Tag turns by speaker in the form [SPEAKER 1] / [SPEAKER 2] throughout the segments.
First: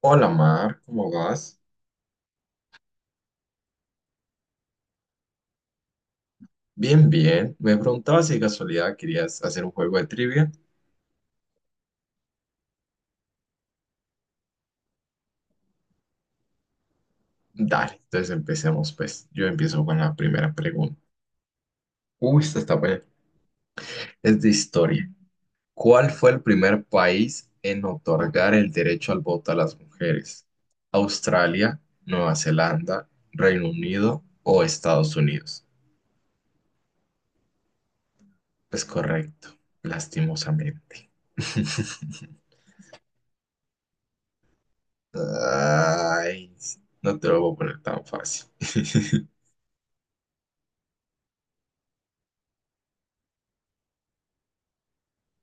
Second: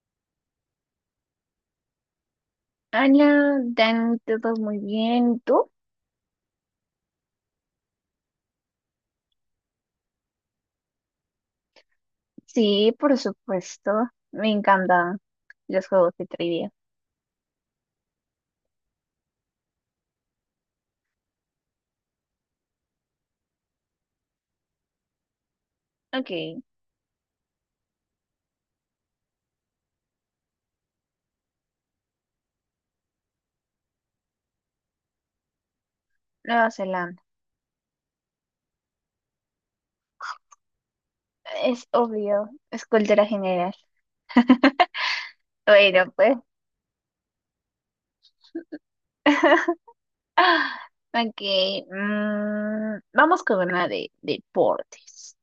[SPEAKER 1] Hola Mar, ¿cómo vas?
[SPEAKER 2] Hola, dan todo muy bien. ¿Y tú?
[SPEAKER 1] Bien, bien. Me preguntaba si de casualidad querías hacer un juego de trivia.
[SPEAKER 2] Sí, por supuesto. Me encantan los juegos de trivia.
[SPEAKER 1] Dale, entonces empecemos pues. Yo empiezo con la primera pregunta. Uy, esta está buena. Es de historia. ¿Cuál fue el
[SPEAKER 2] Ok,
[SPEAKER 1] primer país en otorgar el derecho al voto a las mujeres? ¿Australia, Nueva Zelanda, Reino Unido o Estados Unidos?
[SPEAKER 2] Nueva Zelanda.
[SPEAKER 1] Es correcto, lastimosamente.
[SPEAKER 2] Es obvio, es cultura general. Bueno, pues.
[SPEAKER 1] Ay, no te lo voy a poner tan fácil.
[SPEAKER 2] Ok, vamos con una de deportes.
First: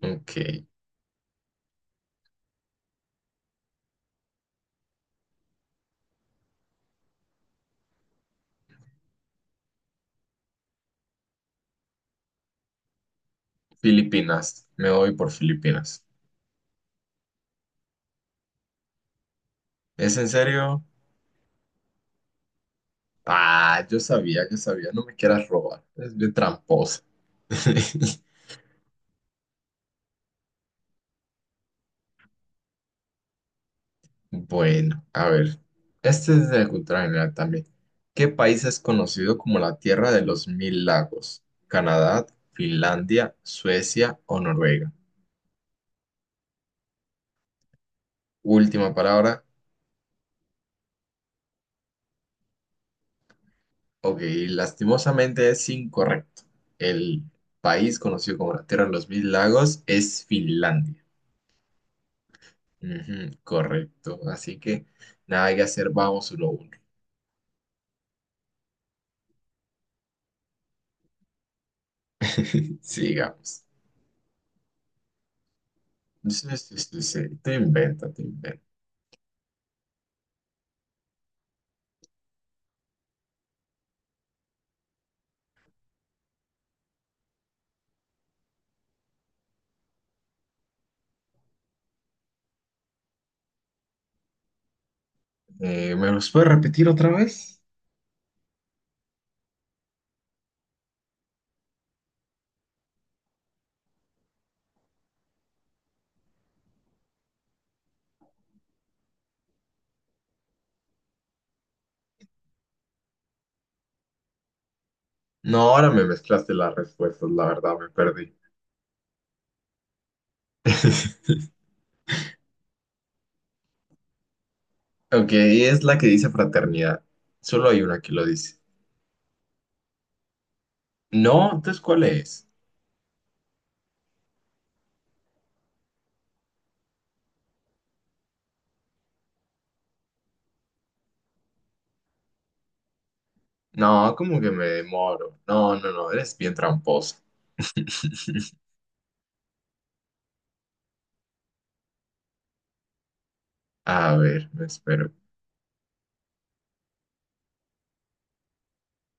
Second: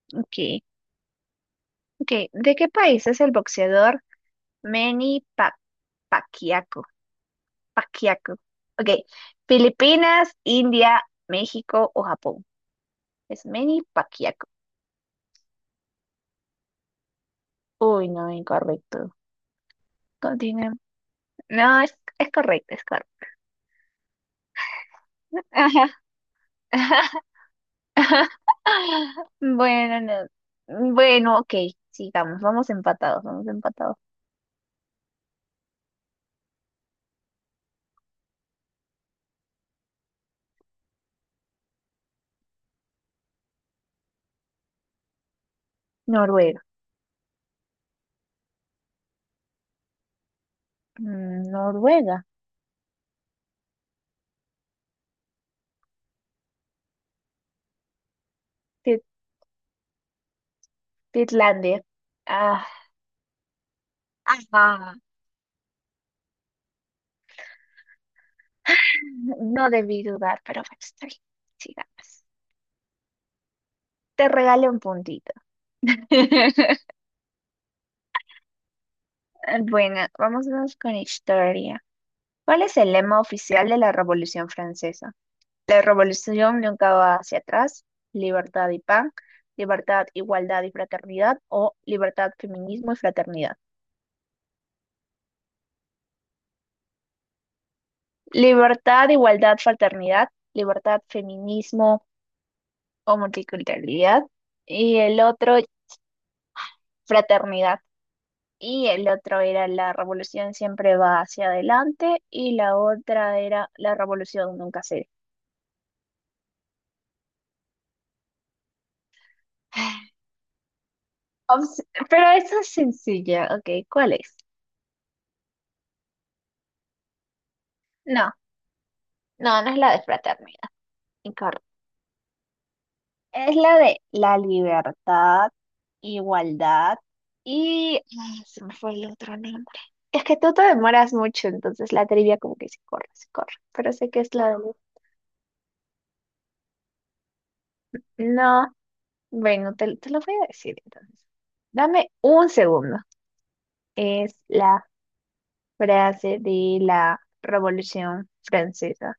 [SPEAKER 1] Ok.
[SPEAKER 2] Ok, ok. ¿De qué país es el boxeador Manny Pacquiao? Pacquiao. Ok, Filipinas, India, México o Japón. Es Manny Pacquiao.
[SPEAKER 1] Filipinas, me voy por Filipinas.
[SPEAKER 2] Uy, no, incorrecto.
[SPEAKER 1] ¿Es en
[SPEAKER 2] Continúa.
[SPEAKER 1] serio?
[SPEAKER 2] No, es correcto, es correcto.
[SPEAKER 1] Ah, yo sabía, no me quieras robar.
[SPEAKER 2] Ajá.
[SPEAKER 1] Es bien tramposa.
[SPEAKER 2] Bueno, no. Bueno, ok, sigamos, vamos empatados, vamos empatados.
[SPEAKER 1] Bueno, a ver. Este es de cultura general también. ¿Qué país es conocido como la Tierra de los Mil Lagos? ¿Canadá, Finlandia, Suecia o Noruega?
[SPEAKER 2] Noruega.
[SPEAKER 1] Última palabra.
[SPEAKER 2] Mm, Noruega.
[SPEAKER 1] Ok, lastimosamente es incorrecto. El país conocido como la Tierra de
[SPEAKER 2] Tit-
[SPEAKER 1] los Mil Lagos es Finlandia.
[SPEAKER 2] Titlandia. Ah,
[SPEAKER 1] Ujú, correcto. Así que
[SPEAKER 2] ajá.
[SPEAKER 1] nada que hacer, vamos lo uno.
[SPEAKER 2] No debí dudar, pero bueno, está bien. Sigamos.
[SPEAKER 1] Sigamos.
[SPEAKER 2] Te regalo un puntito.
[SPEAKER 1] Sí, sí, sí, sí. Tú inventa, tú inventa.
[SPEAKER 2] Bueno, vámonos con historia. ¿Cuál es el lema oficial de la Revolución Francesa? La revolución nunca va hacia atrás. Libertad y pan, libertad, igualdad y fraternidad o libertad, feminismo y fraternidad.
[SPEAKER 1] ¿Me los puedes repetir otra vez?
[SPEAKER 2] Libertad, igualdad, fraternidad, libertad, feminismo o multiculturalidad. Y el otro, fraternidad. Y el otro era la revolución siempre va hacia adelante y la otra era la revolución nunca se...
[SPEAKER 1] No, ahora me mezclaste las respuestas, la verdad, me perdí.
[SPEAKER 2] Ops, pero esa es sencilla, ok, ¿cuál es?
[SPEAKER 1] Ok, es la que dice fraternidad. Solo hay una que lo
[SPEAKER 2] No,
[SPEAKER 1] dice.
[SPEAKER 2] no, no es la de fraternidad,
[SPEAKER 1] No,
[SPEAKER 2] incorrecto.
[SPEAKER 1] entonces, ¿cuál es?
[SPEAKER 2] Es la de la libertad, igualdad y... ah, se me fue el otro nombre. Es que tú te demoras mucho, entonces la trivia como que se corre, se corre. Pero sé
[SPEAKER 1] No,
[SPEAKER 2] que es
[SPEAKER 1] como que
[SPEAKER 2] la de...
[SPEAKER 1] me demoro. No, no, no, eres bien tramposa.
[SPEAKER 2] No, bueno, te lo voy a decir entonces. Dame un segundo.
[SPEAKER 1] A
[SPEAKER 2] Es
[SPEAKER 1] ver, me
[SPEAKER 2] la
[SPEAKER 1] espero.
[SPEAKER 2] frase de la Revolución Francesa.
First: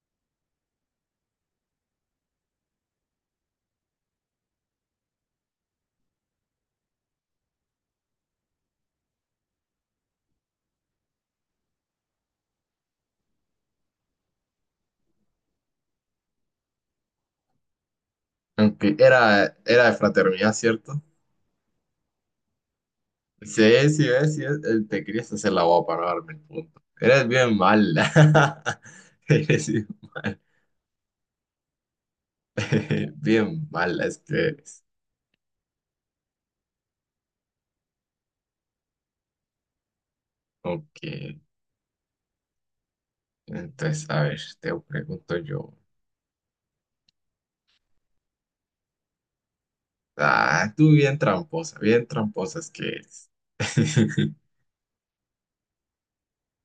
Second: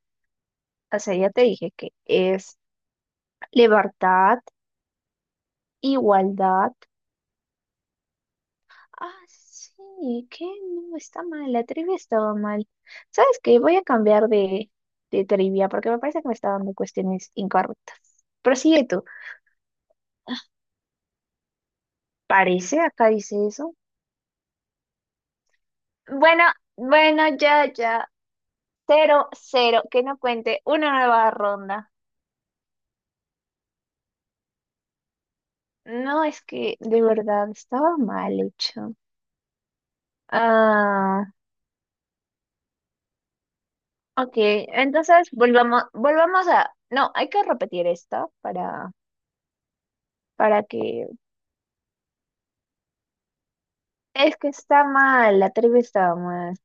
[SPEAKER 2] O sea, ya te dije que es libertad, igualdad. Ah, sí, ¿qué? No, está mal, la trivia estaba mal. ¿Sabes qué? Voy a cambiar de trivia porque me parece que me está dando cuestiones incorrectas. Prosigue
[SPEAKER 1] Aunque
[SPEAKER 2] tú.
[SPEAKER 1] era de fraternidad, ¿cierto?
[SPEAKER 2] Parece, acá dice eso.
[SPEAKER 1] Sí, sí, ves, te querías hacer la boba para darme el
[SPEAKER 2] Bueno,
[SPEAKER 1] punto. Eres
[SPEAKER 2] bueno,
[SPEAKER 1] bien
[SPEAKER 2] ya, ya.
[SPEAKER 1] mala.
[SPEAKER 2] Cero,
[SPEAKER 1] Eres
[SPEAKER 2] cero,
[SPEAKER 1] bien
[SPEAKER 2] que no
[SPEAKER 1] mala.
[SPEAKER 2] cuente una nueva ronda.
[SPEAKER 1] Bien mala, es que eres.
[SPEAKER 2] No, es que de verdad estaba mal hecho.
[SPEAKER 1] Ok.
[SPEAKER 2] Ah,
[SPEAKER 1] Entonces, a
[SPEAKER 2] ok,
[SPEAKER 1] ver, te
[SPEAKER 2] entonces
[SPEAKER 1] pregunto yo.
[SPEAKER 2] volvamos, volvamos a... No, hay que repetir esto para
[SPEAKER 1] Ah, tú
[SPEAKER 2] que
[SPEAKER 1] bien tramposa es que eres.
[SPEAKER 2] es que está mal, la trivia estaba mal.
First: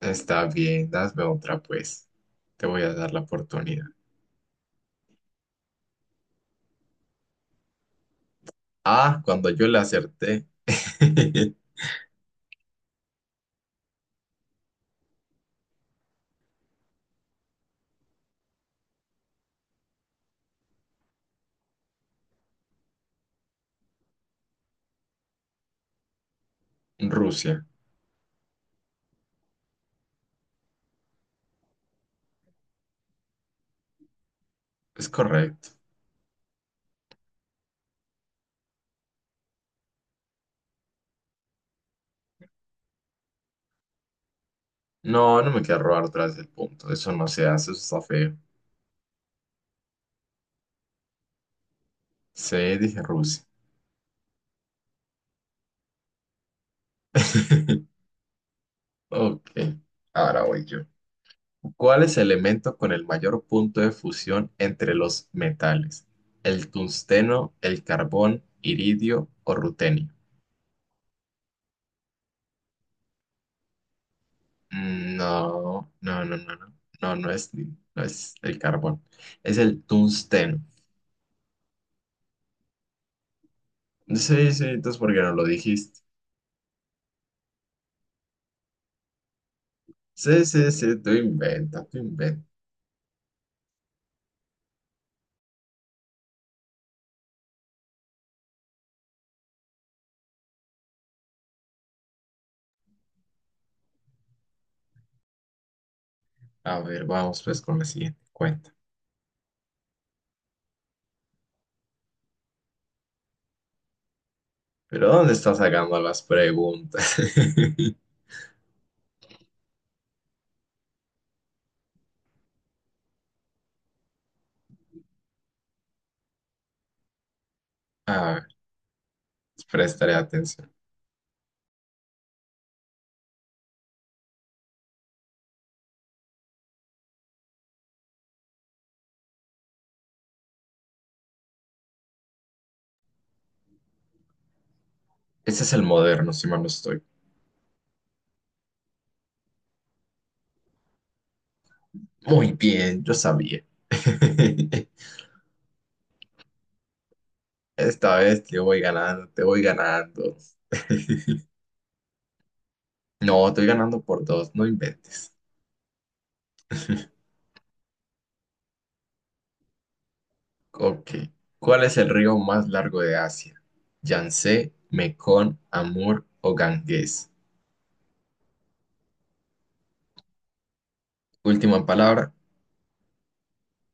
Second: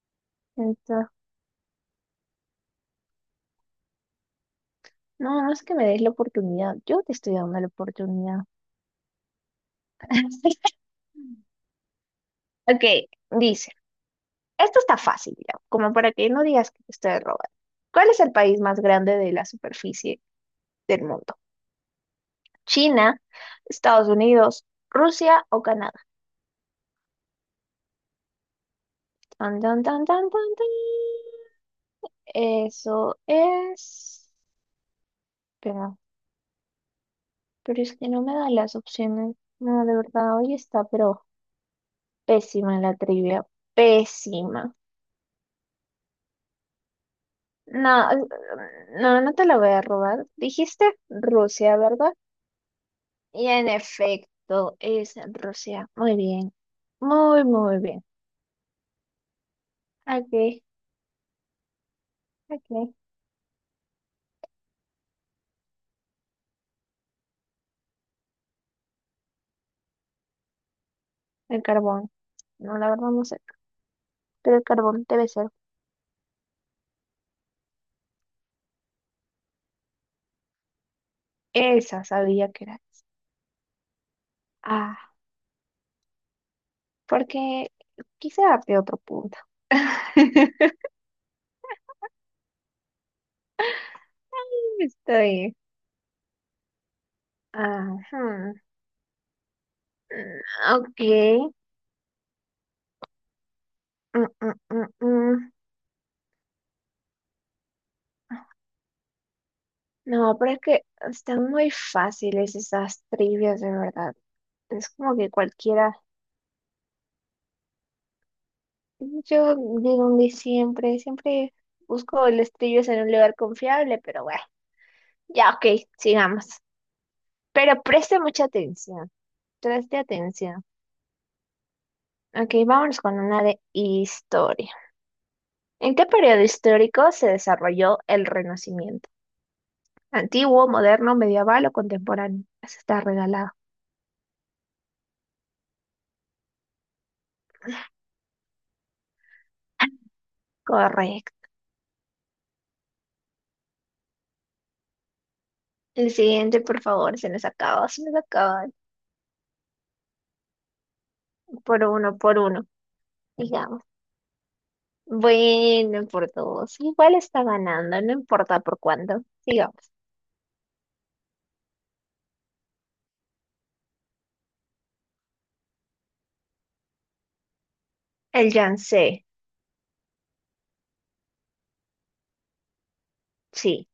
[SPEAKER 1] Está bien,
[SPEAKER 2] Entonces,
[SPEAKER 1] dame otra pues. Te voy a dar la oportunidad.
[SPEAKER 2] no, no es que me des la oportunidad. Yo te estoy dando la oportunidad.
[SPEAKER 1] Ah, cuando yo le acerté.
[SPEAKER 2] Ok, dice, esto está fácil, ya, como para que no digas que te estoy robando. ¿Cuál es el país más grande de la superficie del mundo? ¿China, Estados Unidos, Rusia o Canadá?
[SPEAKER 1] Rusia.
[SPEAKER 2] Tan, tan, tan, tan, tan, tan. Eso es...
[SPEAKER 1] Es correcto.
[SPEAKER 2] Espera, pero es que no me da las opciones. No, de verdad, hoy está, pero... Pésima la trivia, pésima.
[SPEAKER 1] No, no me quiero robar otra vez el punto. Eso no se hace, eso
[SPEAKER 2] No,
[SPEAKER 1] está feo.
[SPEAKER 2] no, no te la voy a robar. Dijiste Rusia, ¿verdad?
[SPEAKER 1] C, dije Rusia.
[SPEAKER 2] Y en efecto, es Rusia. Muy bien, muy bien.
[SPEAKER 1] Ok, ahora
[SPEAKER 2] Aquí,
[SPEAKER 1] voy yo. ¿Cuál es el elemento con
[SPEAKER 2] aquí,
[SPEAKER 1] el mayor punto de fusión entre los metales? ¿El tungsteno, el carbón, iridio o rutenio?
[SPEAKER 2] el carbón. No, la verdad no sé, pero el carbón
[SPEAKER 1] Mm,
[SPEAKER 2] debe ser.
[SPEAKER 1] No, no, no, no, no, no, no es, no es el carbón, es el tungsteno.
[SPEAKER 2] Esa sabía que era.
[SPEAKER 1] Sí, sí, entonces
[SPEAKER 2] Ah,
[SPEAKER 1] ¿por qué no lo dijiste?
[SPEAKER 2] porque quise darte otro punto.
[SPEAKER 1] Sí, sí, sí, tú inventa, tú inventa.
[SPEAKER 2] Está bien. Ajá. Ok. Mm, mm, mm, mm.
[SPEAKER 1] A ver, vamos pues con la siguiente cuenta.
[SPEAKER 2] No, pero es que están muy fáciles esas trivias, de verdad. Es
[SPEAKER 1] ¿Pero
[SPEAKER 2] como que
[SPEAKER 1] dónde estás
[SPEAKER 2] cualquiera.
[SPEAKER 1] sacando las preguntas?
[SPEAKER 2] Yo de donde siempre, siempre busco las trivias en un lugar confiable, pero bueno, ya, ok, sigamos. Pero preste mucha
[SPEAKER 1] A
[SPEAKER 2] atención, preste
[SPEAKER 1] Prestaré
[SPEAKER 2] atención.
[SPEAKER 1] atención.
[SPEAKER 2] Ok, vámonos con una de historia. ¿En qué periodo histórico se desarrolló el Renacimiento? ¿Antiguo, moderno, medieval o contemporáneo? Eso está regalado.
[SPEAKER 1] Ese es el moderno, si mal no estoy.
[SPEAKER 2] Correcto.
[SPEAKER 1] Muy bien, yo sabía.
[SPEAKER 2] El siguiente, por favor, se nos acaba, se nos
[SPEAKER 1] Esta vez te
[SPEAKER 2] acaba.
[SPEAKER 1] voy ganando, te voy ganando.
[SPEAKER 2] Por uno,
[SPEAKER 1] No, estoy
[SPEAKER 2] digamos.
[SPEAKER 1] ganando por dos, no inventes.
[SPEAKER 2] Bueno, por dos. Igual está ganando, no importa por cuánto. Digamos.
[SPEAKER 1] Ok. ¿Cuál es el río más largo de Asia? Yangtze, Mekong, Amur o Ganges.
[SPEAKER 2] El Yangtze,
[SPEAKER 1] Última palabra,
[SPEAKER 2] sí.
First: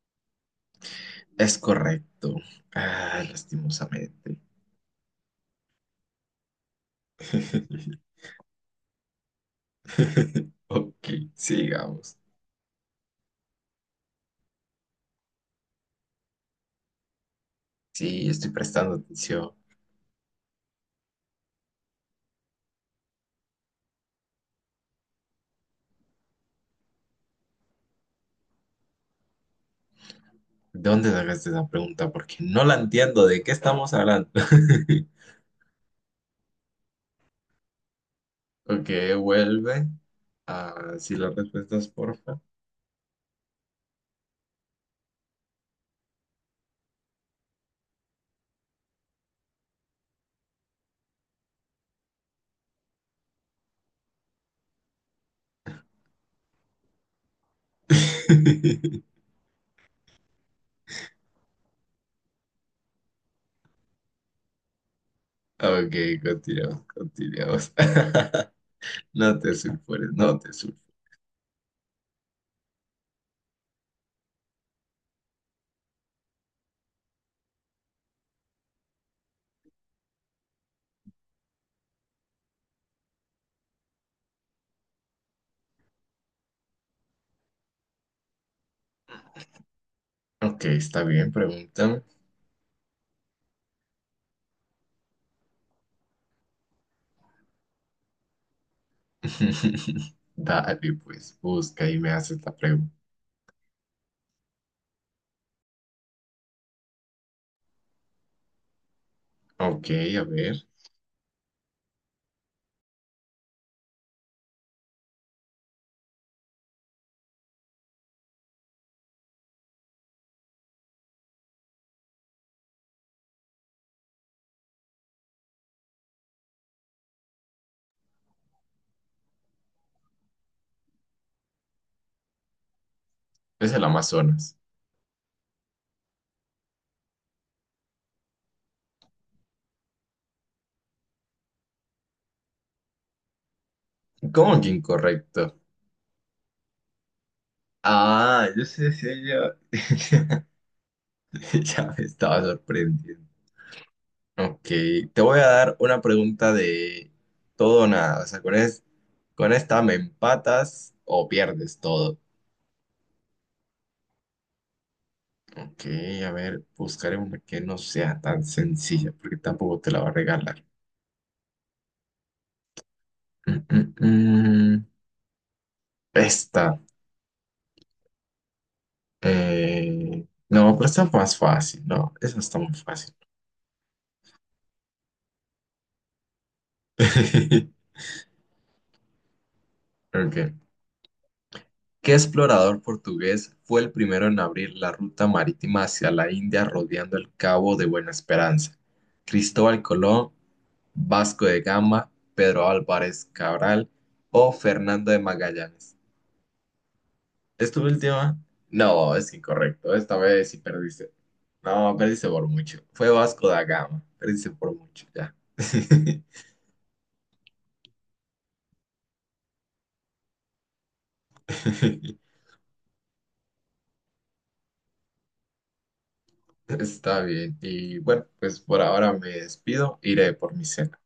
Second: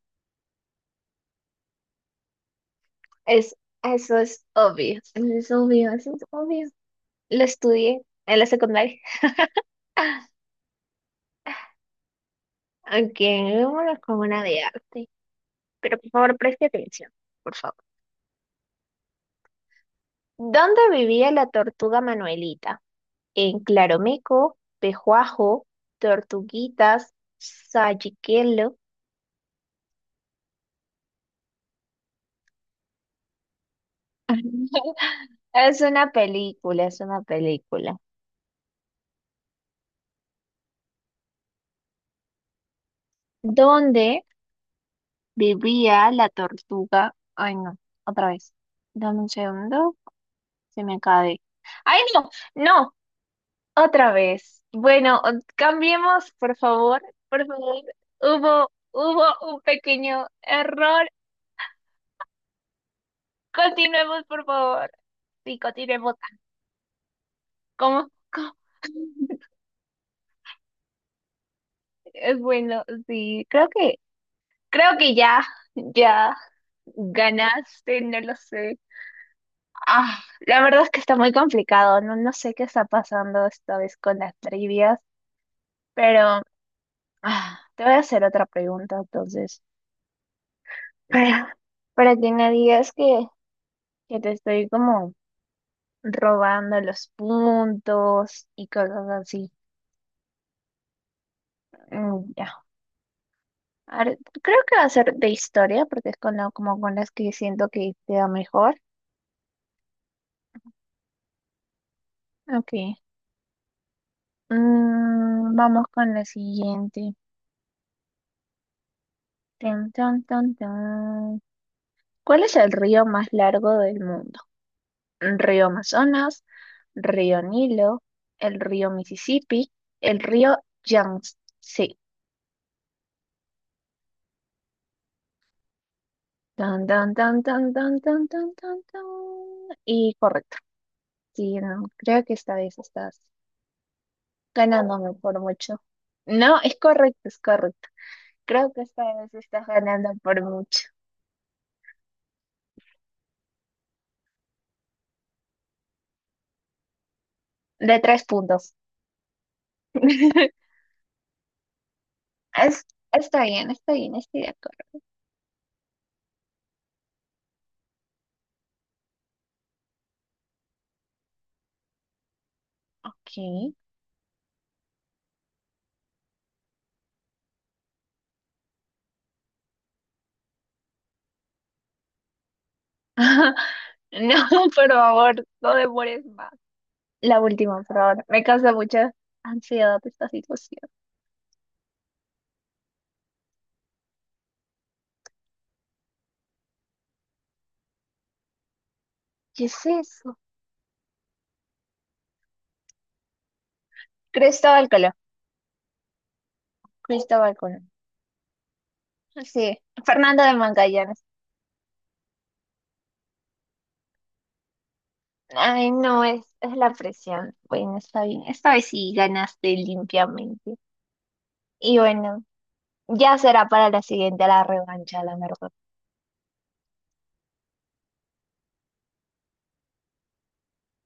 [SPEAKER 1] es correcto. Ah,
[SPEAKER 2] Es, eso
[SPEAKER 1] lastimosamente.
[SPEAKER 2] es obvio. Eso es obvio, eso es obvio. Lo estudié en la secundaria.
[SPEAKER 1] Ok, sigamos.
[SPEAKER 2] Aunque vámonos con una de arte. Pero por favor, preste atención, por favor.
[SPEAKER 1] Sí, estoy prestando atención.
[SPEAKER 2] ¿Dónde vivía la tortuga Manuelita? En Claromeco, Pejuajo, Tortuguitas, Sayiquelo.
[SPEAKER 1] ¿De dónde sacaste esa pregunta? Porque no la entiendo. ¿De qué estamos hablando?
[SPEAKER 2] Es una película, es una película.
[SPEAKER 1] Ok, vuelve. Ah, sí, las respuestas, porfa.
[SPEAKER 2] ¿Dónde vivía la tortuga? Ay, no, otra vez. Dame un segundo, se me acaba de... ¡Ay, no! ¡No! Otra vez. Bueno, cambiemos, por favor, por favor. Hubo un pequeño error. Continuemos, por favor. Sí,
[SPEAKER 1] Ok,
[SPEAKER 2] continuemos.
[SPEAKER 1] continuamos, continuamos.
[SPEAKER 2] ¿Cómo? ¿Cómo?
[SPEAKER 1] No te sulfures, no te sulfures.
[SPEAKER 2] Es bueno, sí, creo que ya, ya ganaste, no lo sé. Ah, la verdad es que está muy complicado. No, no sé qué está pasando esta vez con las trivias, pero ah, te voy a hacer otra pregunta entonces.
[SPEAKER 1] Ok, está bien,
[SPEAKER 2] Para,
[SPEAKER 1] pregúntame.
[SPEAKER 2] para que no digas que te estoy como robando los puntos y cosas así.
[SPEAKER 1] Dale, pues, busca y me
[SPEAKER 2] Mm,
[SPEAKER 1] haces la
[SPEAKER 2] ya.
[SPEAKER 1] pregunta.
[SPEAKER 2] A ver, creo que va a ser de historia porque es con como con las que siento que te da mejor.
[SPEAKER 1] Ok, a ver.
[SPEAKER 2] Ok. Mm, vamos con la siguiente. Tan, tan, tan, tan. ¿Cuál es el río más largo del mundo? ¿Río Amazonas, río Nilo, el río Mississippi, el río Yangtze? Sí.
[SPEAKER 1] Es el Amazonas.
[SPEAKER 2] Tan, tan, tan, tan, tan, tan, tan, tan, tan. Y correcto. Sí, no, creo que esta vez estás
[SPEAKER 1] ¿Cómo que
[SPEAKER 2] ganándome por
[SPEAKER 1] incorrecto?
[SPEAKER 2] mucho. No, es correcto, es correcto.
[SPEAKER 1] Ah, yo
[SPEAKER 2] Creo que
[SPEAKER 1] sé,
[SPEAKER 2] esta
[SPEAKER 1] sí,
[SPEAKER 2] vez
[SPEAKER 1] yo.
[SPEAKER 2] estás ganando por mucho.
[SPEAKER 1] Ya me estaba sorprendiendo. Ok, te voy a dar una pregunta de todo o
[SPEAKER 2] De
[SPEAKER 1] nada.
[SPEAKER 2] tres
[SPEAKER 1] O sea,
[SPEAKER 2] puntos.
[SPEAKER 1] con esta me empatas o pierdes todo.
[SPEAKER 2] Es, está bien, estoy de acuerdo.
[SPEAKER 1] Ok, a ver, buscaré una que no sea tan sencilla, porque tampoco te la va a regalar.
[SPEAKER 2] Ok.
[SPEAKER 1] Mm, mm, mm. Esta. No, pero está más fácil. No, esa está muy fácil.
[SPEAKER 2] No, por favor, no demores más. La última, por favor. Me causa mucha ansiedad esta
[SPEAKER 1] Ok.
[SPEAKER 2] situación.
[SPEAKER 1] ¿Qué explorador portugués fue el primero en abrir la ruta marítima hacia la India rodeando el Cabo de Buena Esperanza?
[SPEAKER 2] ¿Qué
[SPEAKER 1] Cristóbal
[SPEAKER 2] es
[SPEAKER 1] Colón.
[SPEAKER 2] eso?
[SPEAKER 1] Vasco de Gama, Pedro Álvarez Cabral o
[SPEAKER 2] Cristóbal
[SPEAKER 1] Fernando
[SPEAKER 2] Colón.
[SPEAKER 1] de Magallanes.
[SPEAKER 2] Cristóbal
[SPEAKER 1] ¿Esta
[SPEAKER 2] Colón.
[SPEAKER 1] última? No, es
[SPEAKER 2] Sí,
[SPEAKER 1] incorrecto. Esta
[SPEAKER 2] Fernando
[SPEAKER 1] vez
[SPEAKER 2] de
[SPEAKER 1] sí perdiste.
[SPEAKER 2] Magallanes.
[SPEAKER 1] No, perdiste por mucho. Fue Vasco da Gama. Perdiste por mucho, ya.
[SPEAKER 2] Ay, no, es la presión. Bueno, está bien. Esta vez sí ganaste limpiamente. Y bueno, ya será para la siguiente, la revancha, la verdad.
[SPEAKER 1] Está bien. Y bueno, pues por ahora me despido. Iré por mi cena.